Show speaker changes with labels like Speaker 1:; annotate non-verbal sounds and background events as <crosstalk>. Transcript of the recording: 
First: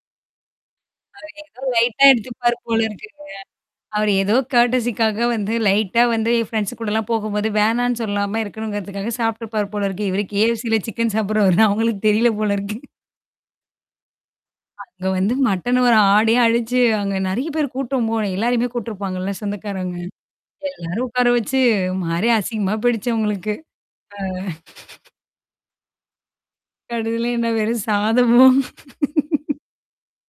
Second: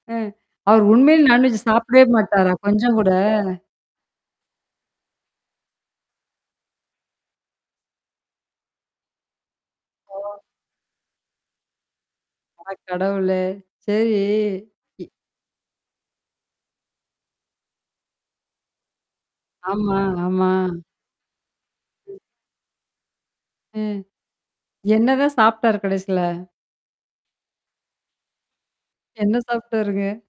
Speaker 1: ம். அவர்
Speaker 2: அ
Speaker 1: உண்மையில
Speaker 2: ஏதோ
Speaker 1: நான்வெஜ் சாப்பிடவே
Speaker 2: லைட்டா
Speaker 1: மாட்டாரா?
Speaker 2: எடுத்துபாரு போல
Speaker 1: கொஞ்சம் கூட!
Speaker 2: இருக்குங்க. அவரு ஏதோ கர்ட்டஸிக்காக வந்து லைட்டா வந்து என் ஃப்ரெண்ட்ஸ் கூடலாம் போகும்போது வேணான்னு சொல்லாம இருக்கணுங்கிறதுக்காக சாப்ட்டுருப்பாரு போல இருக்கு. இவரு KFC ல சிக்கன் சாப்பிடுறவாருன்னு அவுங்களுக்கு தெரியல
Speaker 1: அட
Speaker 2: போலிருக்கு.
Speaker 1: கடவுளே! சரி
Speaker 2: அங்க வந்து மட்டன் வர ஆட்டயே அழிச்சு அங்க நெறைய பேர் கூட்டம் போல எல்லாரையுமே கூட்டுருப்பாங்கள்ல சொந்தக்காரங்க.
Speaker 1: ஆமா, ஆமா.
Speaker 2: எல்லாரும் உட்கார வச்சு ஒரு மாரி அசிங்கமா போயிடுச்சு அவுங்களுக்கு.
Speaker 1: அ.
Speaker 2: ஆ <chuckles>
Speaker 1: என்னதான் சாப்ட்டாரு கடைசில?
Speaker 2: கடைசில என்ன வெறும் சாதமும்
Speaker 1: என்ன சாப்ட்டாருங்க?